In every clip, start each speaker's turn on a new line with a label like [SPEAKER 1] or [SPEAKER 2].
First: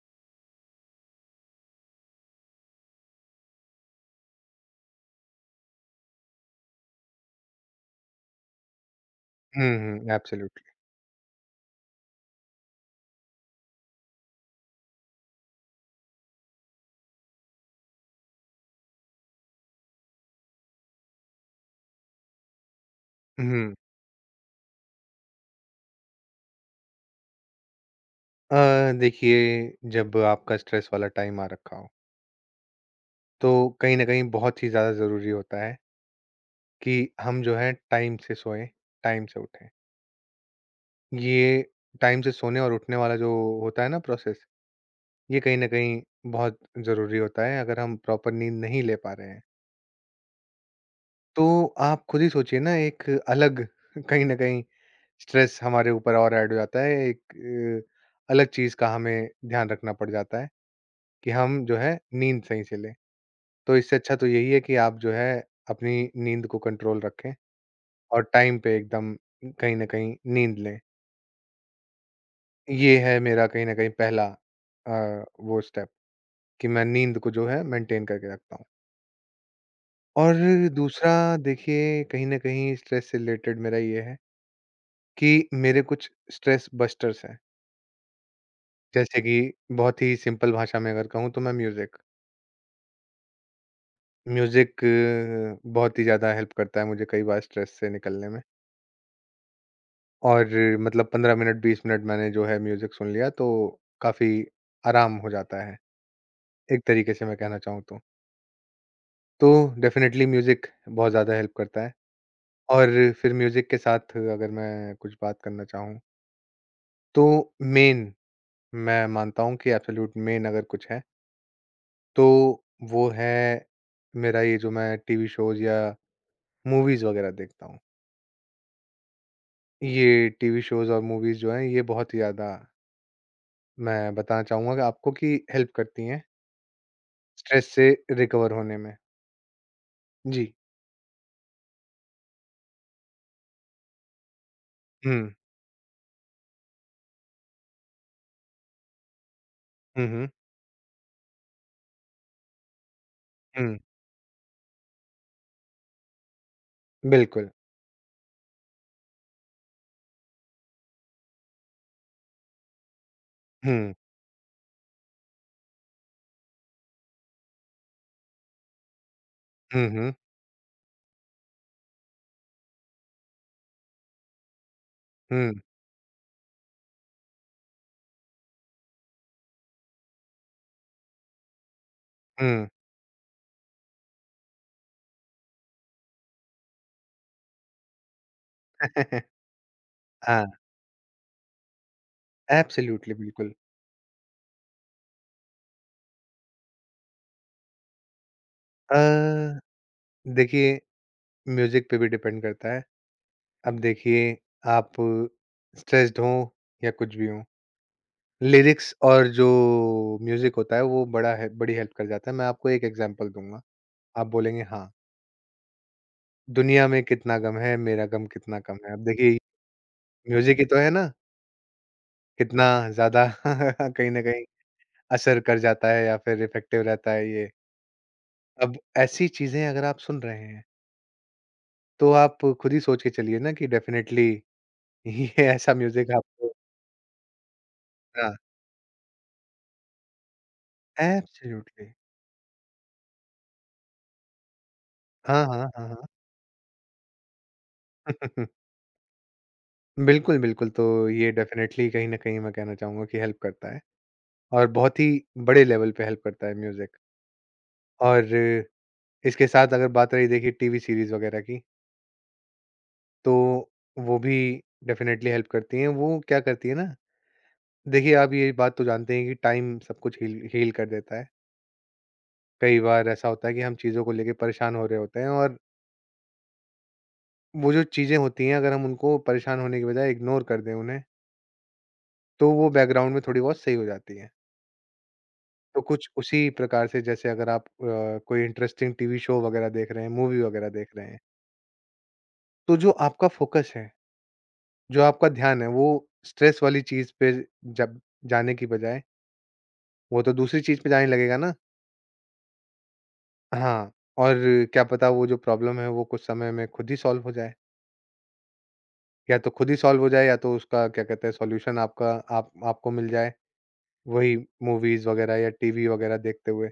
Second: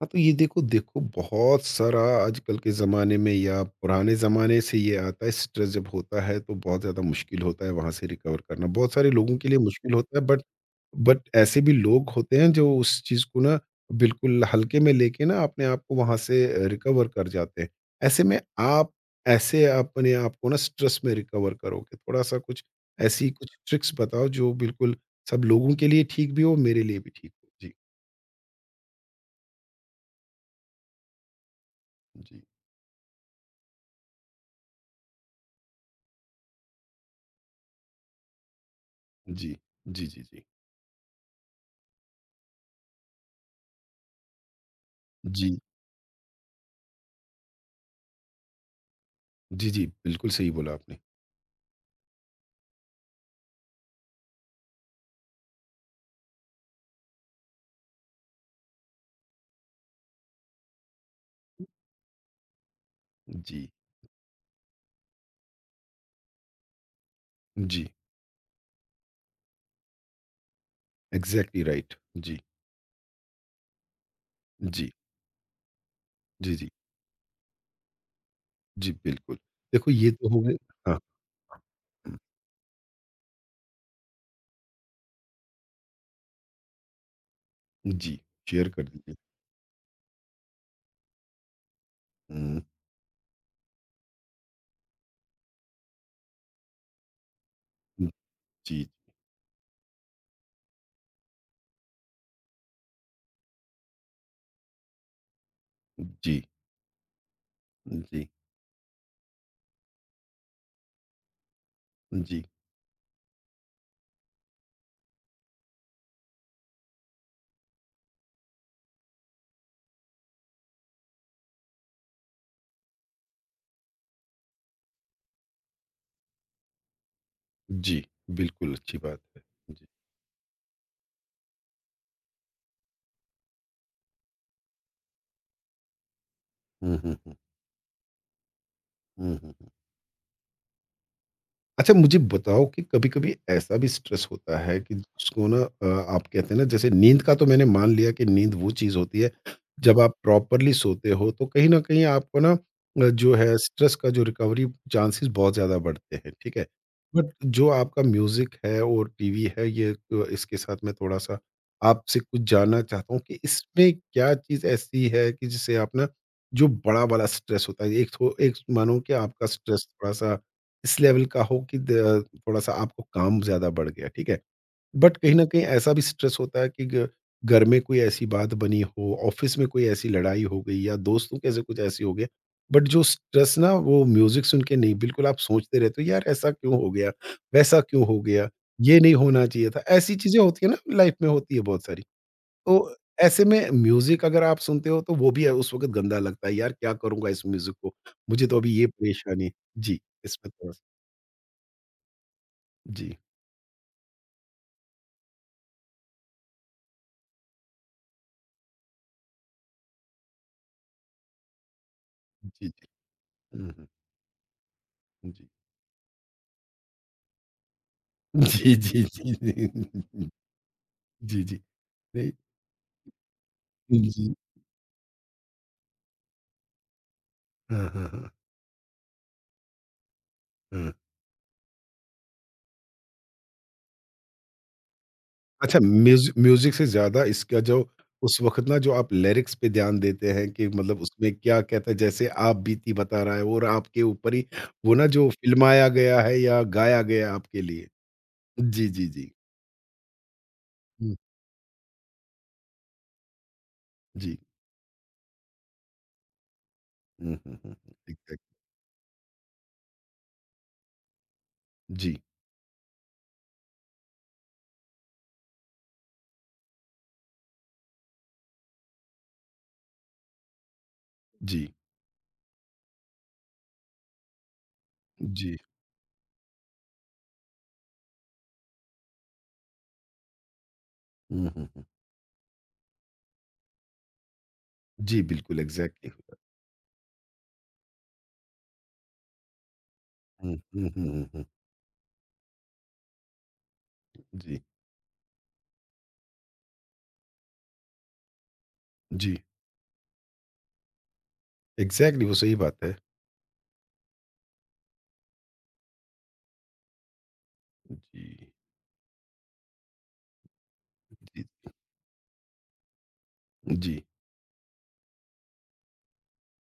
[SPEAKER 1] हाँ, तो ये देखो देखो बहुत सारा आजकल के ज़माने में या पुराने ज़माने से ये आता है स्ट्रेस। जब होता है तो बहुत ज़्यादा मुश्किल होता है वहाँ से रिकवर करना। बहुत सारे लोगों के लिए
[SPEAKER 2] हुँ,
[SPEAKER 1] मुश्किल
[SPEAKER 2] हुँ,
[SPEAKER 1] होता है, बट
[SPEAKER 2] एब्सोल्यूटली।
[SPEAKER 1] बट ऐसे भी लोग होते हैं जो उस चीज़ को ना बिल्कुल हल्के में लेके ना अपने आप को वहाँ से रिकवर कर जाते हैं। ऐसे में आप ऐसे अपने आप को ना स्ट्रेस में रिकवर करोगे? थोड़ा-सा कुछ ऐसी कुछ
[SPEAKER 2] हुँ।
[SPEAKER 1] ट्रिक्स बताओ जो बिल्कुल सब लोगों के लिए ठीक भी हो, मेरे लिए भी ठीक हो? जी,
[SPEAKER 2] देखिए, जब आपका स्ट्रेस वाला टाइम आ रखा हो,
[SPEAKER 1] जी,
[SPEAKER 2] तो कहीं न कहीं बहुत ही ज़्यादा ज़रूरी होता है कि हम जो है टाइम से सोएँ, टाइम से
[SPEAKER 1] जी,
[SPEAKER 2] उठें।
[SPEAKER 1] जी, जी, जी। जी
[SPEAKER 2] ये टाइम से सोने और उठने वाला जो होता है ना प्रोसेस, ये कहीं
[SPEAKER 1] जी,
[SPEAKER 2] न कहीं बहुत ज़रूरी होता है अगर हम प्रॉपर नींद नहीं ले पा रहे हैं।
[SPEAKER 1] जी, जी, बिल्कुल सही बोला आपने।
[SPEAKER 2] तो आप खुद ही सोचिए ना एक अलग कहीं न कहीं स्ट्रेस हमारे ऊपर और ऐड हो जाता है, एक अलग चीज़ का हमें ध्यान रखना पड़ जाता है कि हम जो है नींद सही से लें।
[SPEAKER 1] जी,
[SPEAKER 2] तो इससे अच्छा तो यही है कि आप जो है अपनी नींद को कंट्रोल रखें
[SPEAKER 1] जी,
[SPEAKER 2] और टाइम पे एकदम कहीं न कहीं नींद लें।
[SPEAKER 1] Exactly right. जी,
[SPEAKER 2] ये है मेरा कहीं न कहीं पहला
[SPEAKER 1] जी,
[SPEAKER 2] वो स्टेप
[SPEAKER 1] जी, जी,
[SPEAKER 2] कि मैं नींद को जो है मेंटेन करके रखता हूँ।
[SPEAKER 1] जी, बिल्कुल। देखो ये तो
[SPEAKER 2] और
[SPEAKER 1] हो गए। हाँ,
[SPEAKER 2] दूसरा देखिए
[SPEAKER 1] हुँ,
[SPEAKER 2] कहीं न कहीं स्ट्रेस से रिलेटेड मेरा ये है कि मेरे कुछ स्ट्रेस बस्टर्स हैं।
[SPEAKER 1] जी, शेयर कर दीजिए।
[SPEAKER 2] जैसे कि बहुत ही सिंपल भाषा में अगर कहूँ तो मैं म्यूज़िक।
[SPEAKER 1] हुँ,
[SPEAKER 2] म्यूज़िक बहुत ही ज़्यादा हेल्प करता है मुझे कई बार स्ट्रेस से
[SPEAKER 1] हुँ,
[SPEAKER 2] निकलने में।
[SPEAKER 1] जी,
[SPEAKER 2] और मतलब 15 मिनट 20 मिनट मैंने जो है म्यूजिक सुन लिया तो काफी आराम हो जाता है,
[SPEAKER 1] जी,
[SPEAKER 2] एक तरीके से मैं कहना चाहूँ तो।
[SPEAKER 1] जी,
[SPEAKER 2] तो डेफिनिटली म्यूजिक बहुत ज़्यादा हेल्प करता है
[SPEAKER 1] जी,
[SPEAKER 2] और फिर म्यूजिक के साथ अगर मैं कुछ बात करना चाहूँ, तो मेन मैं मानता हूँ कि एब्सोल्यूट मेन अगर कुछ है, तो वो है मेरा ये जो मैं टीवी शोज़ या मूवीज़ वगैरह देखता हूँ।
[SPEAKER 1] जी, बिल्कुल अच्छी बात है। जी,
[SPEAKER 2] ये टीवी शोज़ और मूवीज़ जो हैं ये बहुत ही ज़्यादा मैं बताना चाहूँगा कि आपको कि हेल्प करती हैं।
[SPEAKER 1] हुँ, हुँ, हुँ,
[SPEAKER 2] स्ट्रेस से रिकवर होने में।
[SPEAKER 1] हुँ, हुँ, हुँ।
[SPEAKER 2] जी।
[SPEAKER 1] अच्छा मुझे बताओ कि कभी-कभी ऐसा भी स्ट्रेस होता है कि
[SPEAKER 2] हुँ।
[SPEAKER 1] जिसको ना आप कहते हैं ना, जैसे नींद का तो मैंने मान लिया कि नींद वो चीज़ होती है, जब
[SPEAKER 2] हुँ,
[SPEAKER 1] आप
[SPEAKER 2] हुँ,
[SPEAKER 1] प्रॉपरली सोते हो तो कहीं न कहीं आपको ना जो है
[SPEAKER 2] हुँ।
[SPEAKER 1] स्ट्रेस का जो रिकवरी चांसेस बहुत ज़्यादा बढ़ते हैं, ठीक है? बट
[SPEAKER 2] बिल्कुल।
[SPEAKER 1] जो आपका म्यूज़िक है और टीवी है, ये इसके साथ मैं थोड़ा-सा आपसे कुछ जानना चाहता हूँ कि इसमें
[SPEAKER 2] हुँ,
[SPEAKER 1] क्या चीज़ ऐसी है कि जिससे आप ना जो बड़ा वाला स्ट्रेस होता है, एक थो एक मानो कि आपका स्ट्रेस
[SPEAKER 2] हुँ, हुँ,
[SPEAKER 1] थोड़ा-सा इस लेवल का हो कि द थोड़ा-सा आपको काम ज़्यादा बढ़ गया, ठीक है? बट कहीं न
[SPEAKER 2] हुँ,
[SPEAKER 1] कहीं ऐसा भी स्ट्रेस होता है कि ग घर में कोई ऐसी बात बनी हो, ऑफ़िस में कोई ऐसी लड़ाई हो गई या दोस्तों के ऐसे कुछ ऐसी हो गया।
[SPEAKER 2] हुँ।
[SPEAKER 1] बट जो स्ट्रेस ना, वो म्यूज़िक सुन के नहीं, बिल्कुल आप सोचते रहते हो, यार ऐसा क्यों हो गया? वैसा क्यों हो गया? ये नहीं होना चाहिए था। ऐसी चीज़ें
[SPEAKER 2] हाँ,
[SPEAKER 1] होती है ना, लाइफ़ में होती है बहुत सारी। तो
[SPEAKER 2] एब्सोल्यूटली
[SPEAKER 1] ऐसे
[SPEAKER 2] बिल्कुल।
[SPEAKER 1] में म्यूज़िक अगर आप सुनते हो तो वो भी उस वक़्त गंदा लगता है, यार क्या करूँगा इस म्यूज़िक को? मुझे तो अभी ये
[SPEAKER 2] अ,
[SPEAKER 1] परेशानी। जी, इसमें
[SPEAKER 2] देखिए
[SPEAKER 1] थोड़ा-सा।
[SPEAKER 2] म्यूज़िक पे भी डिपेंड करता है।
[SPEAKER 1] जी।
[SPEAKER 2] अब देखिए आप स्ट्रेस्ड हो या कुछ भी हो, लिरिक्स और जो म्यूज़िक होता है वो बड़ा है बड़ी हेल्प कर जाता है। मैं
[SPEAKER 1] जी,
[SPEAKER 2] आपको एक
[SPEAKER 1] जी।
[SPEAKER 2] एग्ज़ाम्पल दूँगा,
[SPEAKER 1] हुँ, हुँ।
[SPEAKER 2] आप बोलेंगे हाँ,
[SPEAKER 1] जी।
[SPEAKER 2] दुनिया में कितना गम है, मेरा गम कितना
[SPEAKER 1] जी,
[SPEAKER 2] कम है।
[SPEAKER 1] जी,
[SPEAKER 2] अब
[SPEAKER 1] जी,
[SPEAKER 2] देखिए
[SPEAKER 1] जी।
[SPEAKER 2] म्यूज़िक ही तो है ना,
[SPEAKER 1] जी, जी।
[SPEAKER 2] कितना ज़्यादा
[SPEAKER 1] नहीं,
[SPEAKER 2] कहीं न
[SPEAKER 1] जी।
[SPEAKER 2] कहीं असर कर जाता है या फिर इफ़ेक्टिव रहता है ये।
[SPEAKER 1] हाँ, हाँ, हाँ,
[SPEAKER 2] अब ऐसी चीज़ें अगर आप सुन रहे हैं,
[SPEAKER 1] हाँ।
[SPEAKER 2] तो आप खुद ही सोच के चलिए ना कि डेफ़िनेटली ये ऐसा
[SPEAKER 1] अच्छा,
[SPEAKER 2] म्यूज़िक
[SPEAKER 1] म्यूज़ि
[SPEAKER 2] आपको
[SPEAKER 1] म्यूज़िक से ज़्यादा इसका जो
[SPEAKER 2] हाँ,
[SPEAKER 1] उस वक़्त ना जो आप लिरिक्स पे ध्यान देते हैं कि मतलब उसमें क्या कहता
[SPEAKER 2] ऐब्सोल्युटली।
[SPEAKER 1] है, जैसे आप बीती बता रहा है और आपके ऊपर ही वो ना जो
[SPEAKER 2] हाँ, हाँ,
[SPEAKER 1] फ़िल्माया
[SPEAKER 2] हाँ, हाँ।
[SPEAKER 1] गया है या गाया गया आपके लिए। जी, जी, जी।
[SPEAKER 2] बिल्कुल, बिल्कुल, तो
[SPEAKER 1] हुँ,
[SPEAKER 2] ये डेफ़िनेटली कहीं न कहीं मैं कहना चाहूँगा कि हेल्प करता है
[SPEAKER 1] जी।
[SPEAKER 2] और बहुत ही बड़े लेवल पे हेल्प करता है म्यूज़िक।
[SPEAKER 1] हुँ, हुँ, हुँ, हुँ।
[SPEAKER 2] और
[SPEAKER 1] एग्ज़ैक्ट।
[SPEAKER 2] इसके साथ अगर बात रही देखिए टीवी सीरीज़ वग़ैरह की,
[SPEAKER 1] जी,
[SPEAKER 2] तो वो भी डेफ़िनेटली हेल्प करती हैं। वो क्या करती है ना देखिए, आप ये बात तो जानते हैं कि टाइम सब कुछ हील हील कर देता है।
[SPEAKER 1] जी,
[SPEAKER 2] कई बार ऐसा होता है कि हम चीज़ों को लेके परेशान हो रहे होते हैं
[SPEAKER 1] जी।
[SPEAKER 2] और वो जो चीज़ें होती हैं, अगर हम उनको परेशान होने के बजाय इग्नोर कर दें उन्हें,
[SPEAKER 1] हुँ, हुँ, हुँ।
[SPEAKER 2] तो वो बैकग्राउंड में थोड़ी-बहुत सही हो जाती हैं।
[SPEAKER 1] जी, बिल्कुल
[SPEAKER 2] तो कुछ
[SPEAKER 1] एग्ज़ैक्टली।
[SPEAKER 2] उसी प्रकार से जैसे अगर आप कोई इंटरेस्टिंग टीवी शो वग़ैरह देख रहे हैं, मूवी
[SPEAKER 1] हुँ,
[SPEAKER 2] वग़ैरह
[SPEAKER 1] हुँ,
[SPEAKER 2] देख रहे
[SPEAKER 1] हुँ,
[SPEAKER 2] हैं,
[SPEAKER 1] हुँ, हुँ।
[SPEAKER 2] तो जो आपका फ़ोकस है,
[SPEAKER 1] जी,
[SPEAKER 2] जो आपका ध्यान है, वो स्ट्रेस वाली चीज़ पे जब जाने की बजाय,
[SPEAKER 1] जी।
[SPEAKER 2] वो तो दूसरी चीज़ पे जाने लगेगा ना।
[SPEAKER 1] एग्ज़ैक्टली वो सही बात है।
[SPEAKER 2] हाँ, और क्या पता वो जो प्रॉब्लम है वो कुछ समय में खुद ही सॉल्व हो जाए।
[SPEAKER 1] जी,
[SPEAKER 2] या तो खुद ही सॉल्व हो जाए या तो उसका क्या कहते हैं
[SPEAKER 1] जी,
[SPEAKER 2] सॉल्यूशन आपका आप आपको मिल जाए,
[SPEAKER 1] जी,
[SPEAKER 2] वही मूवीज़ वगैरह या टीवी वगैरह देखते हुए।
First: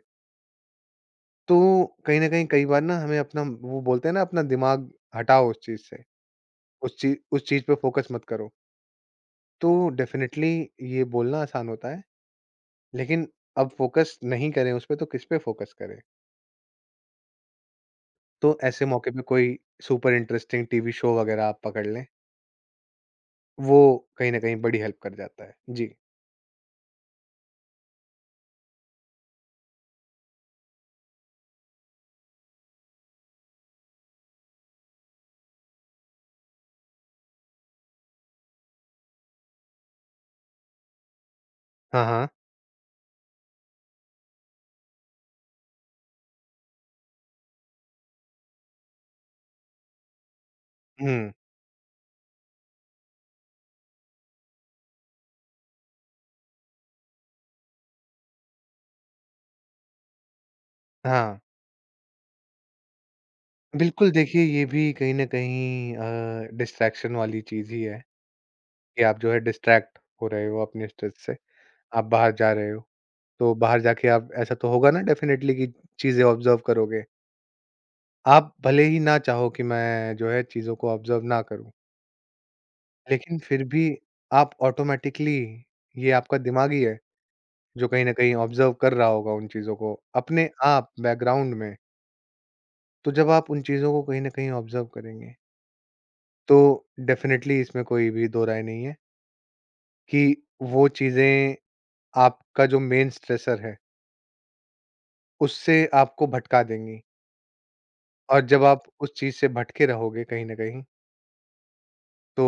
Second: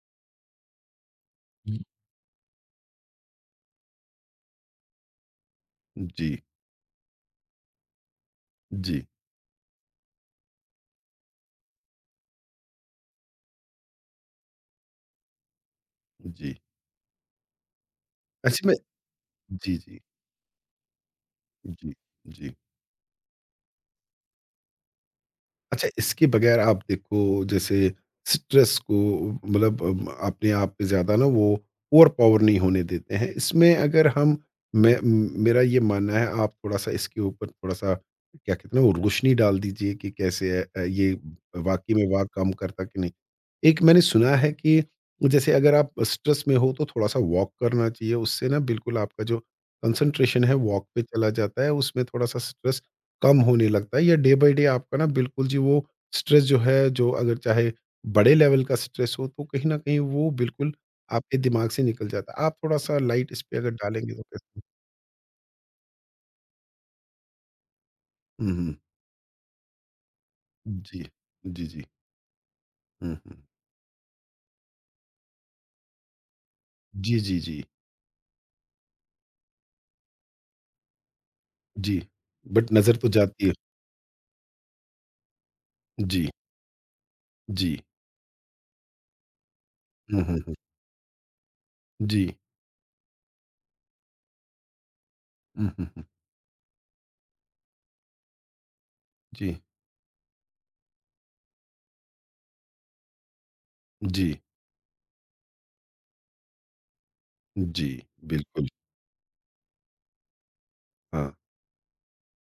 [SPEAKER 2] तो
[SPEAKER 1] हुँ।
[SPEAKER 2] कहीं न कहीं कई बार ना हमें अपना वो बोलते हैं ना अपना दिमाग हटाओ उस चीज़ से,
[SPEAKER 1] जी,
[SPEAKER 2] उस चीज़ पे फ़ोकस मत करो।
[SPEAKER 1] जी,
[SPEAKER 2] तो डेफ़िनेटली ये बोलना आसान होता है, लेकिन अब फ़ोकस नहीं करें उस पे तो किस पे फ़ोकस करें?
[SPEAKER 1] जी।
[SPEAKER 2] तो
[SPEAKER 1] अच्छा मैं।
[SPEAKER 2] ऐसे मौके पे कोई
[SPEAKER 1] जी, जी,
[SPEAKER 2] सुपर इंटरेस्टिंग टीवी शो वगैरह आप पकड़
[SPEAKER 1] जी,
[SPEAKER 2] लें।
[SPEAKER 1] जी।
[SPEAKER 2] वो कहीं न कहीं बड़ी हेल्प कर जाता है।
[SPEAKER 1] अच्छा,
[SPEAKER 2] जी।
[SPEAKER 1] इसके बगैर आप देखो जैसे स्ट्रेस को, मतलब अपने आप पे ज़्यादा ना वो ओवर पावर नहीं होने देते हैं। इसमें अगर हम, मैं मेरा ये मानना है, आप थोड़ा-सा इसके ऊपर थोड़ा-सा क्या कहते हैं ना वो रोशनी डाल दीजिए कि कैसे ये वाक़ई
[SPEAKER 2] हाँ,
[SPEAKER 1] में वाह
[SPEAKER 2] हाँ।
[SPEAKER 1] काम करता कि नहीं। एक मैंने सुना है कि जैसे अगर आप स्ट्रेस में हो तो थोड़ा-सा वॉक करना चाहिए, उससे ना बिल्कुल आपका जो कंसंट्रेशन है वॉक पे चला
[SPEAKER 2] हुँ,
[SPEAKER 1] जाता है, उसमें थोड़ा-सा स्ट्रेस कम होने लगता है या डे बाय डे आपका ना बिल्कुल जी वो स्ट्रेस जो है, जो अगर चाहे बड़े लेवल का स्ट्रेस हो तो कहीं न कहीं वो बिल्कुल आपके
[SPEAKER 2] हाँ।
[SPEAKER 1] दिमाग से निकल जाता है। आप थोड़ा-सा लाइट इस पे अगर
[SPEAKER 2] बिल्कुल
[SPEAKER 1] डालेंगे तो
[SPEAKER 2] देखिए
[SPEAKER 1] कैसे।
[SPEAKER 2] ये भी कहीं न कहीं डिस्ट्रैक्शन वाली चीज़ ही है
[SPEAKER 1] हुँ, हुँ।
[SPEAKER 2] कि आप जो है डिस्ट्रैक्ट हो रहे हो अपने
[SPEAKER 1] जी।
[SPEAKER 2] स्ट्रेस से।
[SPEAKER 1] जी, जी।
[SPEAKER 2] आप बाहर जा रहे हो,
[SPEAKER 1] हुँ, हुँ।
[SPEAKER 2] तो बाहर जाके आप ऐसा तो होगा ना डेफ़िनेटली कि चीज़ें ऑब्ज़र्व करोगे।
[SPEAKER 1] जी, जी, जी।
[SPEAKER 2] आप भले ही ना चाहो कि मैं जो है चीज़ों को ऑब्ज़र्व ना करूँ,
[SPEAKER 1] जी। बट नज़र तो
[SPEAKER 2] लेकिन
[SPEAKER 1] जाती है।
[SPEAKER 2] फिर भी आप ऑटोमैटिकली ये
[SPEAKER 1] जी,
[SPEAKER 2] आपका दिमाग ही है
[SPEAKER 1] जी।
[SPEAKER 2] जो कहीं न कहीं ऑब्ज़र्व कर रहा होगा उन चीज़ों को,
[SPEAKER 1] हुँ, हुँ,
[SPEAKER 2] अपने
[SPEAKER 1] हुँ।
[SPEAKER 2] आप बैकग्राउंड में।
[SPEAKER 1] जी।
[SPEAKER 2] तो जब आप उन चीज़ों को कहीं न कहीं ऑब्ज़र्व करेंगे,
[SPEAKER 1] हुँ, हुँ, हुँ।
[SPEAKER 2] तो डेफ़िनेटली इसमें कोई भी दो राय नहीं है
[SPEAKER 1] जी,
[SPEAKER 2] कि वो चीज़ें आपका जो मेन स्ट्रेसर है,
[SPEAKER 1] जी,
[SPEAKER 2] उससे आपको भटका देंगी।
[SPEAKER 1] जी।
[SPEAKER 2] और जब
[SPEAKER 1] बिल्कुल,
[SPEAKER 2] आप उस चीज़ से भटके रहोगे कहीं न कहीं,
[SPEAKER 1] हाँ।
[SPEAKER 2] तो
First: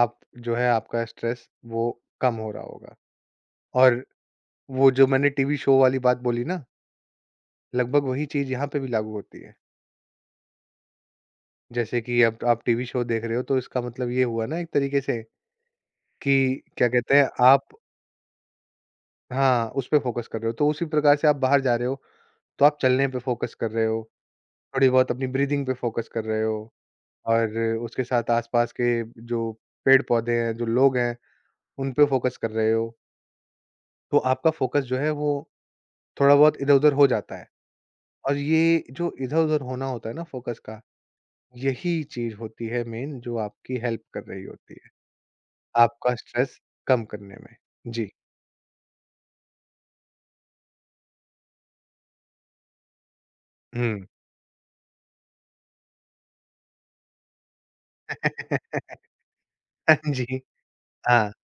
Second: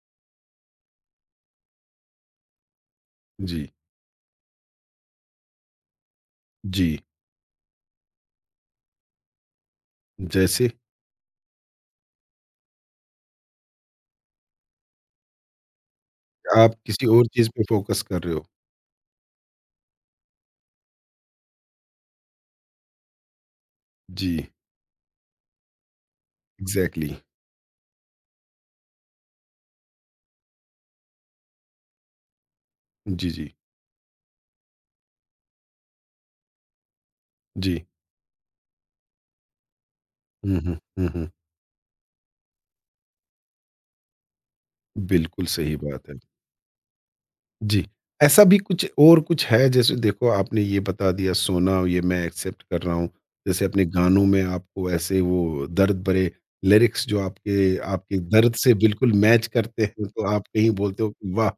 [SPEAKER 2] आप जो है आपका स्ट्रेस वो कम हो रहा होगा।
[SPEAKER 1] जी,
[SPEAKER 2] और वो जो मैंने टीवी शो वाली बात बोली ना,
[SPEAKER 1] जी।
[SPEAKER 2] लगभग वही चीज़ यहाँ पे भी लागू होती है।
[SPEAKER 1] जैसे
[SPEAKER 2] जैसे कि अब आप टीवी शो देख रहे हो, तो इसका मतलब ये हुआ ना एक तरीके से कि
[SPEAKER 1] आप
[SPEAKER 2] क्या
[SPEAKER 1] किसी
[SPEAKER 2] कहते
[SPEAKER 1] और
[SPEAKER 2] हैं
[SPEAKER 1] चीज़ पे
[SPEAKER 2] आप
[SPEAKER 1] फ़ोकस कर रहे हो।
[SPEAKER 2] हाँ, उस पे फ़ोकस कर रहे हो। तो उसी प्रकार से आप बाहर जा रहे हो, तो आप चलने पे फ़ोकस कर रहे हो,
[SPEAKER 1] जी,
[SPEAKER 2] थोड़ी बहुत अपनी ब्रीदिंग पे फ़ोकस कर रहे हो
[SPEAKER 1] एग्ज़ैक्टली।
[SPEAKER 2] और उसके साथ आस-पास के जो पेड़-पौधे हैं, जो लोग हैं, उन पे फ़ोकस कर रहे हो।
[SPEAKER 1] जी, जी।
[SPEAKER 2] तो आपका फ़ोकस जो है वो थोड़ा बहुत इधर-उधर हो जाता है
[SPEAKER 1] जी।
[SPEAKER 2] और ये जो इधर-उधर होना होता है ना
[SPEAKER 1] हुँ,
[SPEAKER 2] फ़ोकस
[SPEAKER 1] हुँ,
[SPEAKER 2] का,
[SPEAKER 1] हुँ, हुँ।
[SPEAKER 2] यही चीज़ होती है मेन जो आपकी हेल्प कर रही होती है,
[SPEAKER 1] बिल्कुल सही बात
[SPEAKER 2] आपका
[SPEAKER 1] है।
[SPEAKER 2] स्ट्रेस कम करने में।
[SPEAKER 1] जी,
[SPEAKER 2] जी।
[SPEAKER 1] ऐसा भी कुछ और कुछ है, जैसे देखो आपने ये बता दिया सोना, ये मैं एक्सेप्ट कर रहा हूँ। जैसे अपने
[SPEAKER 2] हुँ।
[SPEAKER 1] गानों में आपको ऐसे वो दर्द भरे लिरिक्स जो आपके आपके दर्द से बिल्कुल मैच करते हैं, तो
[SPEAKER 2] जी।
[SPEAKER 1] आप कहीं बोलते हो कि
[SPEAKER 2] हाँ।
[SPEAKER 1] वाह!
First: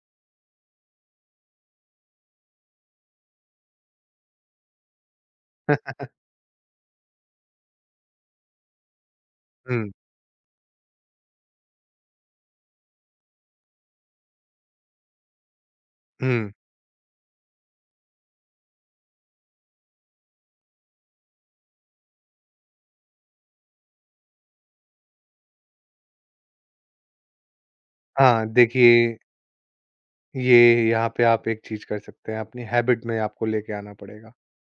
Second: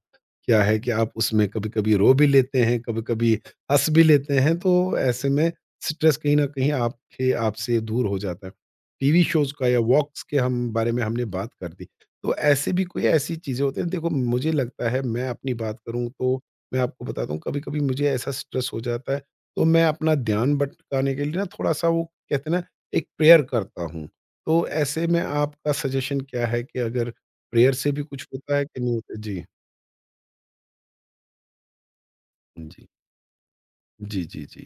[SPEAKER 1] क्या है कि आप उसमें कभी-कभी रो भी लेते हैं, कभी-कभी हँस भी लेते हैं, तो ऐसे में स्ट्रेस कहीं न कहीं आपके आपसे दूर हो जाता है। टीवी शोज़ का या
[SPEAKER 2] हुँ,
[SPEAKER 1] वॉक्स के हम बारे में हमने बात कर दी। तो ऐसे भी कोई ऐसी चीज़ें होती हैं, देखो मुझे लगता है मैं अपनी बात करूँ तो
[SPEAKER 2] हुँ।
[SPEAKER 1] मैं आपको बताता हूँ, कभी-कभी मुझे ऐसा स्ट्रेस हो जाता है तो मैं अपना ध्यान भटकाने के लिए ना थोड़ा-सा वो कहते हैं ना एक प्रेयर करता हूँ। तो ऐसे में आपका सजेशन क्या है कि अगर प्रेयर से भी कुछ
[SPEAKER 2] हाँ,
[SPEAKER 1] होता है कि नहीं होता?
[SPEAKER 2] देखिए
[SPEAKER 1] जी,
[SPEAKER 2] ये यहाँ पे आप एक चीज़ कर सकते हैं, अपनी
[SPEAKER 1] जी।
[SPEAKER 2] हैबिट में आपको लेके आना
[SPEAKER 1] जी,
[SPEAKER 2] पड़ेगा
[SPEAKER 1] जी, जी।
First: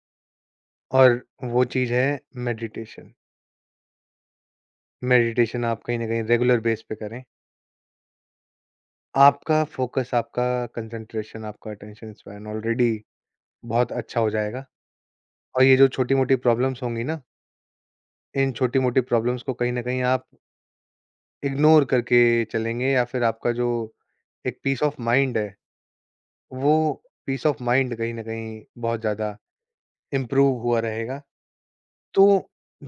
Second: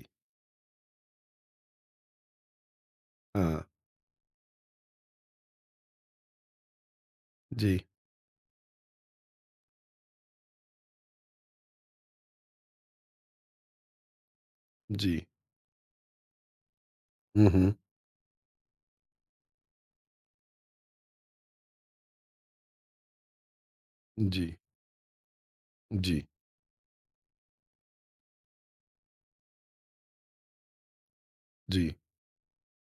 [SPEAKER 2] और वो चीज़ है मेडिटेशन।
[SPEAKER 1] हाँ,
[SPEAKER 2] मेडिटेशन आप कहीं न कहीं रेगुलर बेस पे करें।
[SPEAKER 1] जी,
[SPEAKER 2] आपका फ़ोकस, आपका कंसंट्रेशन, आपका अटेंशन स्पैन ऑलरेडी बहुत अच्छा हो जाएगा
[SPEAKER 1] जी।
[SPEAKER 2] और ये जो छोटी-मोटी प्रॉब्लम्स होंगी ना,
[SPEAKER 1] हुँ, हुँ।
[SPEAKER 2] इन छोटी-मोटी प्रॉब्लम्स को कहीं न कहीं आप इग्नोर करके चलेंगे या फिर आपका जो
[SPEAKER 1] जी,
[SPEAKER 2] एक पीस ऑफ माइंड है,
[SPEAKER 1] जी,
[SPEAKER 2] वो पीस ऑफ माइंड कहीं न कहीं बहुत ज़्यादा इम्प्रूव हुआ रहेगा।
[SPEAKER 1] जी।
[SPEAKER 2] तो,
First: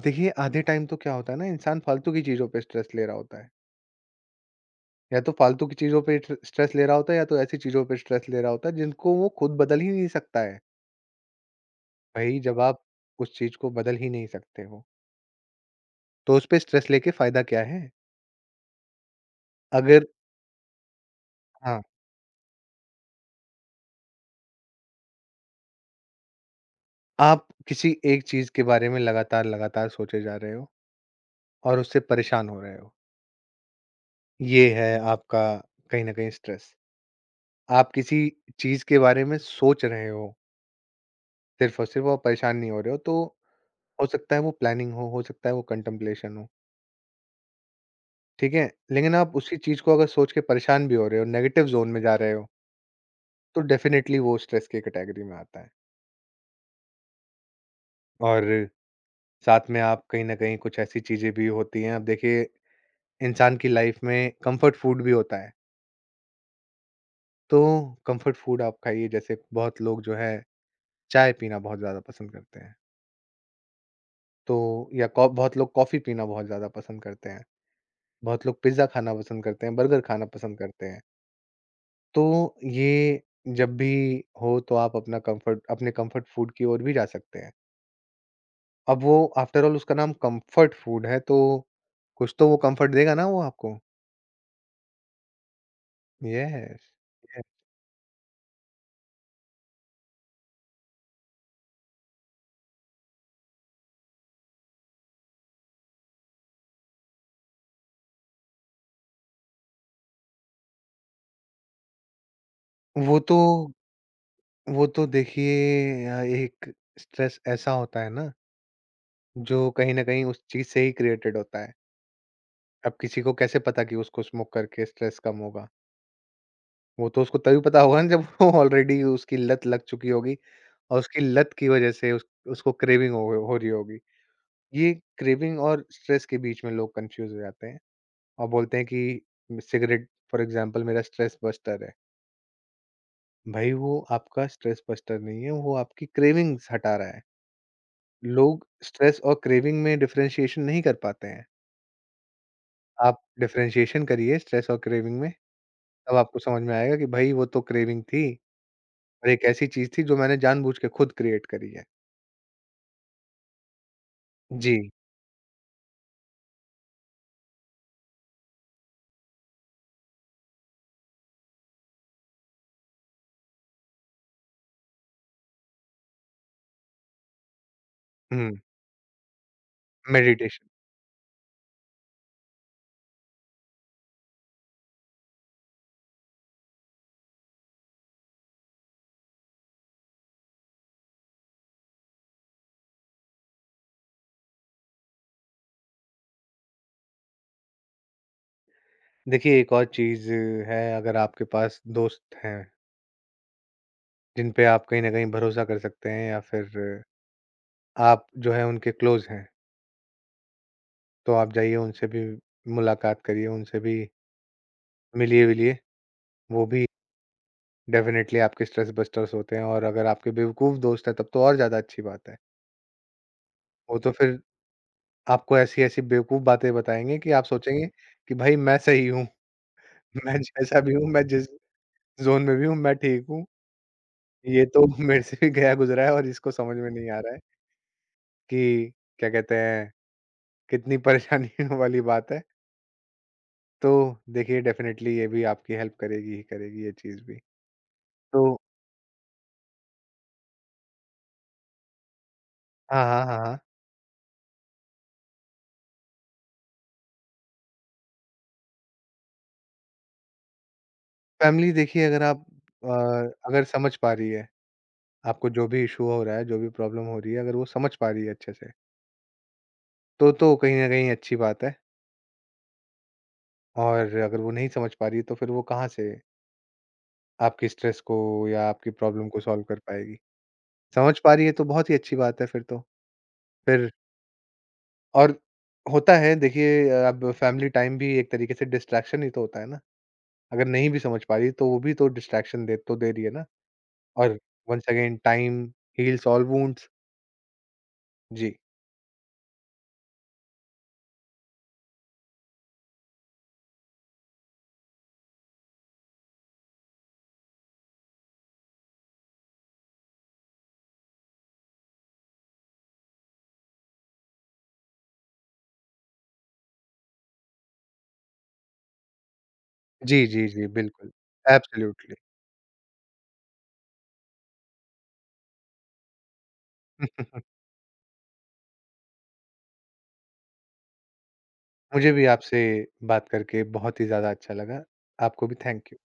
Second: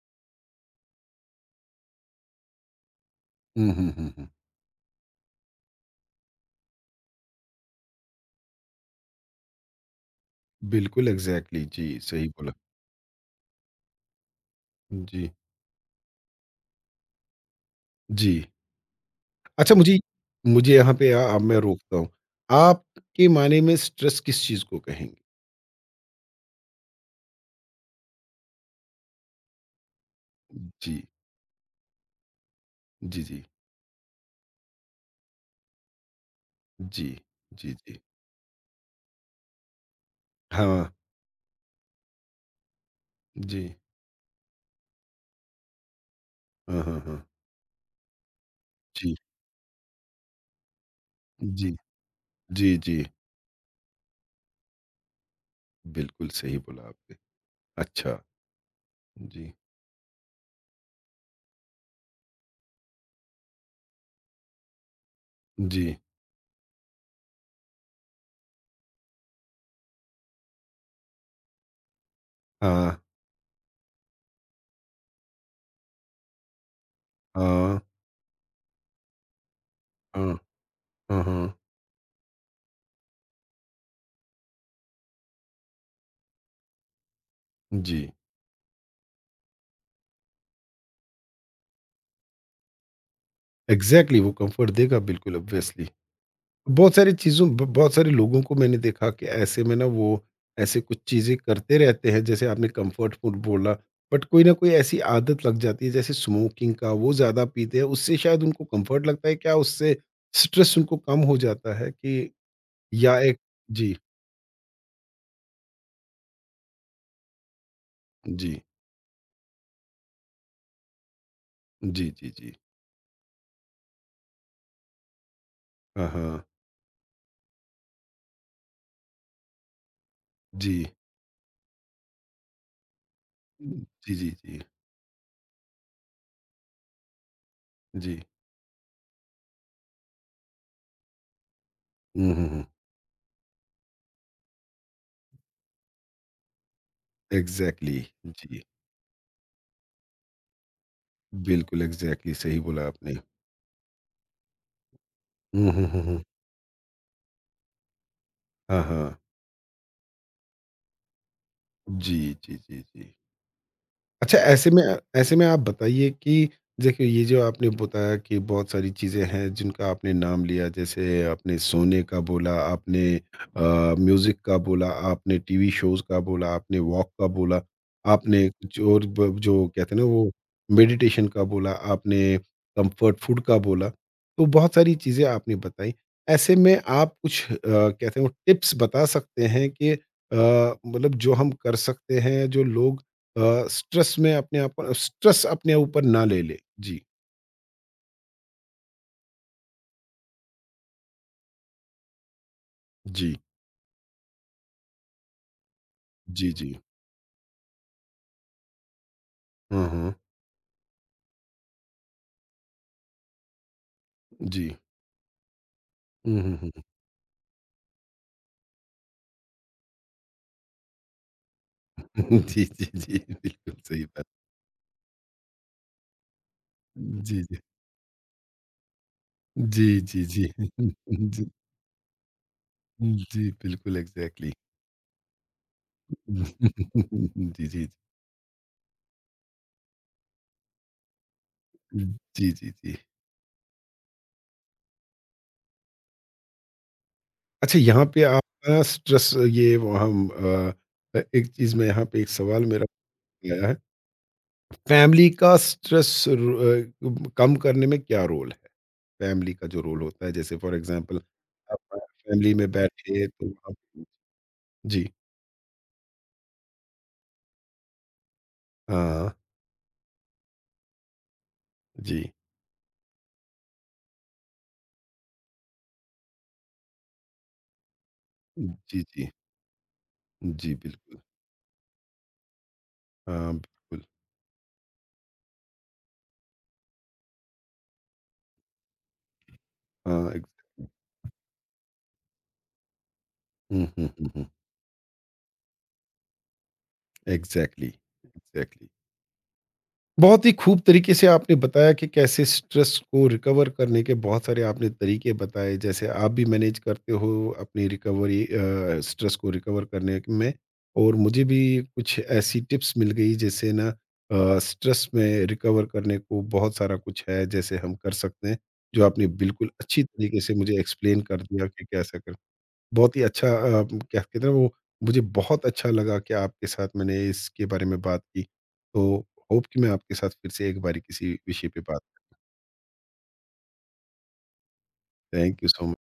[SPEAKER 2] देखिए आधे टाइम तो क्या होता है ना इंसान फालतू की चीज़ों पे स्ट्रेस ले रहा होता है।
[SPEAKER 1] हुँ, हुँ, हुँ, हुँ।
[SPEAKER 2] या तो फालतू की चीज़ों पे स्ट्रेस ले रहा होता है या तो ऐसी चीज़ों पे स्ट्रेस ले रहा होता है जिनको वो खुद बदल ही नहीं सकता है।
[SPEAKER 1] बिल्कुल एग्ज़ैक्टली जी, सही
[SPEAKER 2] भई
[SPEAKER 1] बोला।
[SPEAKER 2] जब आप उस चीज़ को बदल ही नहीं सकते हो,
[SPEAKER 1] जी,
[SPEAKER 2] तो उस पे स्ट्रेस लेके फ़ायदा क्या है?
[SPEAKER 1] जी। अच्छा मुझे,
[SPEAKER 2] अगर
[SPEAKER 1] मुझे यहाँ पे आ, आ, मैं
[SPEAKER 2] हाँ,
[SPEAKER 1] रोकता हूँ। आपके मायने में स्ट्रेस किस चीज़ को कहेंगे?
[SPEAKER 2] आप किसी एक चीज़ के बारे में लगातार-लगातार सोचे जा रहे हो
[SPEAKER 1] जी,
[SPEAKER 2] और उससे परेशान हो रहे हो,
[SPEAKER 1] जी, जी,
[SPEAKER 2] ये है आपका कहीं न कहीं स्ट्रेस।
[SPEAKER 1] जी, जी,
[SPEAKER 2] आप
[SPEAKER 1] जी।
[SPEAKER 2] किसी चीज़ के बारे में सोच रहे हो,
[SPEAKER 1] हाँ,
[SPEAKER 2] सिर्फ़ और परेशान नहीं हो रहे हो तो
[SPEAKER 1] जी।
[SPEAKER 2] हो सकता है वो प्लानिंग हो सकता है वो कंटेम्पलेशन हो,
[SPEAKER 1] हाँ, हाँ, हाँ।
[SPEAKER 2] ठीक है?
[SPEAKER 1] जी,
[SPEAKER 2] लेकिन आप उसी चीज़ को अगर सोच के परेशान भी हो रहे हो, नेगेटिव
[SPEAKER 1] जी,
[SPEAKER 2] ज़ोन में जा रहे हो,
[SPEAKER 1] जी, जी।
[SPEAKER 2] तो डेफ़िनेटली वो स्ट्रेस की कैटेगरी में आता है।
[SPEAKER 1] बिल्कुल सही बोला आपने। अच्छा,
[SPEAKER 2] और
[SPEAKER 1] जी,
[SPEAKER 2] साथ में आप कहीं न कहीं कुछ ऐसी चीज़ें भी होती हैं, अब देखिए इंसान की लाइफ़ में कम्फ़र्ट फ़ूड भी होता है,
[SPEAKER 1] जी।
[SPEAKER 2] तो कम्फ़र्ट फ़ूड आप खाइए जैसे बहुत लोग जो है चाय पीना बहुत ज़्यादा पसंद करते हैं,
[SPEAKER 1] हाँ,
[SPEAKER 2] तो या कॉ बहुत लोग कॉफ़ी पीना बहुत ज़्यादा पसंद करते हैं,
[SPEAKER 1] हाँ,
[SPEAKER 2] बहुत लोग पिज़्ज़ा खाना पसंद करते हैं, बर्गर खाना
[SPEAKER 1] हाँ,
[SPEAKER 2] पसंद करते हैं।
[SPEAKER 1] हाँ, हाँ।
[SPEAKER 2] तो ये जब भी हो तो आप अपना कंफर्ट अपने कंफर्ट फूड की ओर भी जा सकते हैं।
[SPEAKER 1] जी,
[SPEAKER 2] अब वो आफ्टर ऑल उसका नाम कंफर्ट फूड है तो कुछ तो वो कंफर्ट देगा ना वो आपको।
[SPEAKER 1] एग्ज़ैक्टली वो कम्फ़र्ट देगा, बिल्कुल ऑब्वियसली।
[SPEAKER 2] यस,
[SPEAKER 1] बहुत सारी चीज़ों
[SPEAKER 2] यस।
[SPEAKER 1] ब बहुत सारे लोगों को मैंने देखा कि ऐसे में ना वो ऐसे कुछ चीज़ें करते रहते हैं, जैसे आपने कम्फर्ट फूड बोला, बट कोई ना कोई ऐसी आदत लग जाती है, जैसे स्मोकिंग का, वो ज़्यादा पीते हैं, उससे शायद उनको कम्फर्ट लगता है। क्या उससे स्ट्रेस उनको कम हो जाता है कि
[SPEAKER 2] वो
[SPEAKER 1] या
[SPEAKER 2] तो
[SPEAKER 1] एक। जी,
[SPEAKER 2] वो तो देखिए एक स्ट्रेस ऐसा होता है ना
[SPEAKER 1] जी,
[SPEAKER 2] जो कहीं न कहीं उस चीज़ से ही क्रिएटेड होता है।
[SPEAKER 1] जी, जी, जी।
[SPEAKER 2] अब किसी को कैसे पता कि उसको स्मोक करके स्ट्रेस कम होगा?
[SPEAKER 1] हाँ, हाँ।
[SPEAKER 2] वो तो उसको तभी पता होगा ना जब वो ऑलरेडी उसकी लत लग चुकी होगी
[SPEAKER 1] जी।
[SPEAKER 2] और उसकी लत की वज़ह से उस उसको क्रेविंग हो रही होगी।
[SPEAKER 1] जी, जी, जी,
[SPEAKER 2] ये क्रेविंग और स्ट्रेस के बीच में लोग कंफ्यूज हो जाते हैं
[SPEAKER 1] जी।
[SPEAKER 2] और बोलते हैं कि सिगरेट फॉर एग्जांपल मेरा स्ट्रेस बस्टर है।
[SPEAKER 1] हुँ, हुँ, हुँ।
[SPEAKER 2] भाई वो आपका स्ट्रेस बस्टर नहीं है, वो आपकी क्रेविंग्स हटा रहा है।
[SPEAKER 1] एग्ज़ैक्टली। जी,
[SPEAKER 2] लोग स्ट्रेस और क्रेविंग में डिफरेंशिएशन नहीं कर पाते हैं।
[SPEAKER 1] बिल्कुल एग्ज़ैक्टली सही बोला आपने।
[SPEAKER 2] आप डिफरेंशिएशन करिए स्ट्रेस और क्रेविंग में,
[SPEAKER 1] हुँ, हुँ, हुँ,
[SPEAKER 2] तब
[SPEAKER 1] हुँ।
[SPEAKER 2] आपको समझ में आएगा कि भाई वो तो क्रेविंग थी
[SPEAKER 1] हाँ, हाँ।
[SPEAKER 2] और एक ऐसी चीज़ थी जो मैंने जानबूझ के खुद क्रिएट करी है।
[SPEAKER 1] जी, जी, जी, जी। अच्छा ऐसे में,
[SPEAKER 2] जी,
[SPEAKER 1] ऐसे में आप बताइए कि देखिए ये जो आपने बताया कि बहुत सारी चीज़ें हैं जिनका आपने नाम लिया, जैसे आपने सोने का बोला, आपने म्यूज़िक का बोला, आपने टीवी शोज़ का बोला, आपने वॉक का बोला, आपने
[SPEAKER 2] हुँ,
[SPEAKER 1] कुछ और ब जो कहते हैं ना, वो
[SPEAKER 2] मेडिटेशन।
[SPEAKER 1] मेडिटेशन का बोला, आपने कंफर्ट फूड का बोला, तो बहुत सारी चीज़ें आपने बताई। ऐसे में आप कुछ कहते हैं वो टिप्स बता सकते हैं कि मतलब जो हम कर सकते हैं, जो लोग स्ट्रेस में अपने आप स्ट्रेस अपने ऊपर ना ले ले। जी,
[SPEAKER 2] देखिए एक और चीज़ है अगर आपके पास दोस्त हैं
[SPEAKER 1] जी,
[SPEAKER 2] जिन पे आप कहीं न कहीं भरोसा कर सकते हैं या
[SPEAKER 1] जी, जी।
[SPEAKER 2] फिर आप जो है उनके क्लोज़ हैं,
[SPEAKER 1] हाँ, हाँ।
[SPEAKER 2] तो आप जाइए उनसे भी मुलाकात करिए, उनसे भी
[SPEAKER 1] जी।
[SPEAKER 2] मिलिए-विलिए,
[SPEAKER 1] हुँ, हुँ,
[SPEAKER 2] वो
[SPEAKER 1] हुँ।
[SPEAKER 2] भी डेफ़िनेटली आपके स्ट्रेस बस्टर्स होते हैं और अगर आपके बेवकूफ़ दोस्त हैं तब तो और ज़्यादा अच्छी बात है।
[SPEAKER 1] जी, जी, जी। बिल्कुल
[SPEAKER 2] वो
[SPEAKER 1] सही
[SPEAKER 2] तो
[SPEAKER 1] बात।
[SPEAKER 2] फिर आपको ऐसी-ऐसी बेवकूफ़ बातें बताएँगे कि
[SPEAKER 1] जी,
[SPEAKER 2] आप
[SPEAKER 1] जी।
[SPEAKER 2] सोचेंगे कि भाई मैं सही हूँ,
[SPEAKER 1] जी, जी,
[SPEAKER 2] मैं जैसा भी हूँ, मैं जिस
[SPEAKER 1] जी।
[SPEAKER 2] ज़ोन में भी हूँ मैं
[SPEAKER 1] जी,
[SPEAKER 2] ठीक
[SPEAKER 1] जी,
[SPEAKER 2] हूँ।
[SPEAKER 1] बिल्कुल एग्ज़ैक्टली।
[SPEAKER 2] ये तो मेरे से भी गया गुज़रा है और इसको समझ में नहीं आ रहा है
[SPEAKER 1] जी, जी।
[SPEAKER 2] कि क्या कहते हैं, कितनी परेशानी वाली बात है।
[SPEAKER 1] जी, जी, जी।
[SPEAKER 2] तो देखिए डेफ़िनेटली ये भी आपकी हेल्प करेगी ही करेगी ये चीज़ भी।
[SPEAKER 1] अच्छा यहाँ पे
[SPEAKER 2] तो
[SPEAKER 1] आपका स्ट्रेस ये वो हम एक चीज़ में यहाँ पे एक सवाल मेरा
[SPEAKER 2] हाँ, हाँ, हाँ, हाँ।
[SPEAKER 1] आया है। फैमिली का स्ट्रेस कम करने में क्या रोल है? फैमिली का जो रोल होता है, जैसे फॉर एग्ज़ाम्पल
[SPEAKER 2] फ़ैमिली
[SPEAKER 1] आप
[SPEAKER 2] देखिए अगर आप
[SPEAKER 1] फैमिली में
[SPEAKER 2] अ,
[SPEAKER 1] बैठे तो
[SPEAKER 2] अगर
[SPEAKER 1] आप।
[SPEAKER 2] समझ पा रही है,
[SPEAKER 1] जी,
[SPEAKER 2] आपको जो भी इश्यू हो रहा है, जो भी प्रॉब्लम हो रही है, अगर वो समझ पा रही है अच्छे से,
[SPEAKER 1] हाँ,
[SPEAKER 2] तो कहीं न कहीं अच्छी बात है।
[SPEAKER 1] जी।
[SPEAKER 2] और अगर वो नहीं समझ पा रही है तो फिर वो कहाँ से आपकी स्ट्रेस को या आपकी
[SPEAKER 1] जी,
[SPEAKER 2] प्रॉब्लम
[SPEAKER 1] जी।
[SPEAKER 2] को सॉल्व कर पाएगी।
[SPEAKER 1] जी, बिल्कुल।
[SPEAKER 2] समझ पा रही है तो बहुत ही अच्छी बात है फिर तो।
[SPEAKER 1] हाँ,
[SPEAKER 2] फिर
[SPEAKER 1] बिल्कुल।
[SPEAKER 2] और होता है देखिए अब फ़ैमिली टाइम भी एक तरीके से डिस्ट्रैक्शन ही तो होता है ना।
[SPEAKER 1] हाँ,
[SPEAKER 2] अगर
[SPEAKER 1] एग्ज़ैक्टली।
[SPEAKER 2] नहीं भी समझ पा रही है, तो वो भी तो डिस्ट्रैक्शन दे तो दे रही है ना।
[SPEAKER 1] हुँ, हुँ, हुँ,
[SPEAKER 2] और
[SPEAKER 1] हुँ।
[SPEAKER 2] Once again time heals all wounds.
[SPEAKER 1] Exactly,
[SPEAKER 2] जी।
[SPEAKER 1] एग्ज़ैक्टली। बहुत ही खूब तरीके से आपने बताया कि कैसे स्ट्रेस को रिकवर करने के बहुत सारे आपने तरीके बताए, जैसे आप भी मैनेज करते हो अपनी रिकवरी, स्ट्रेस को रिकवर करने में, और मुझे भी कुछ ऐसी टिप्स मिल गई, जैसे ना स्ट्रेस में रिकवर करने को बहुत सारा कुछ है जैसे हम कर सकते हैं, जो आपने बिल्कुल अच्छी
[SPEAKER 2] जी,
[SPEAKER 1] तरीके
[SPEAKER 2] जी,
[SPEAKER 1] से
[SPEAKER 2] जी,
[SPEAKER 1] मुझे
[SPEAKER 2] बिल्कुल।
[SPEAKER 1] एक्सप्लेन कर दिया कि
[SPEAKER 2] एब्सोल्युटली।
[SPEAKER 1] कैसा कर, बहुत ही अच्छा क्या कहते हैं ना वो, मुझे बहुत अच्छा लगा कि आपके साथ मैंने इसके बारे में बात की। तो होप कि मैं आपके साथ फिर से एक बारी किसी विषय पे बात।
[SPEAKER 2] मुझे भी आपसे बात करके बहुत ही ज़्यादा अच्छा लगा। आपको भी
[SPEAKER 1] thank you so
[SPEAKER 2] thank you.
[SPEAKER 1] Much.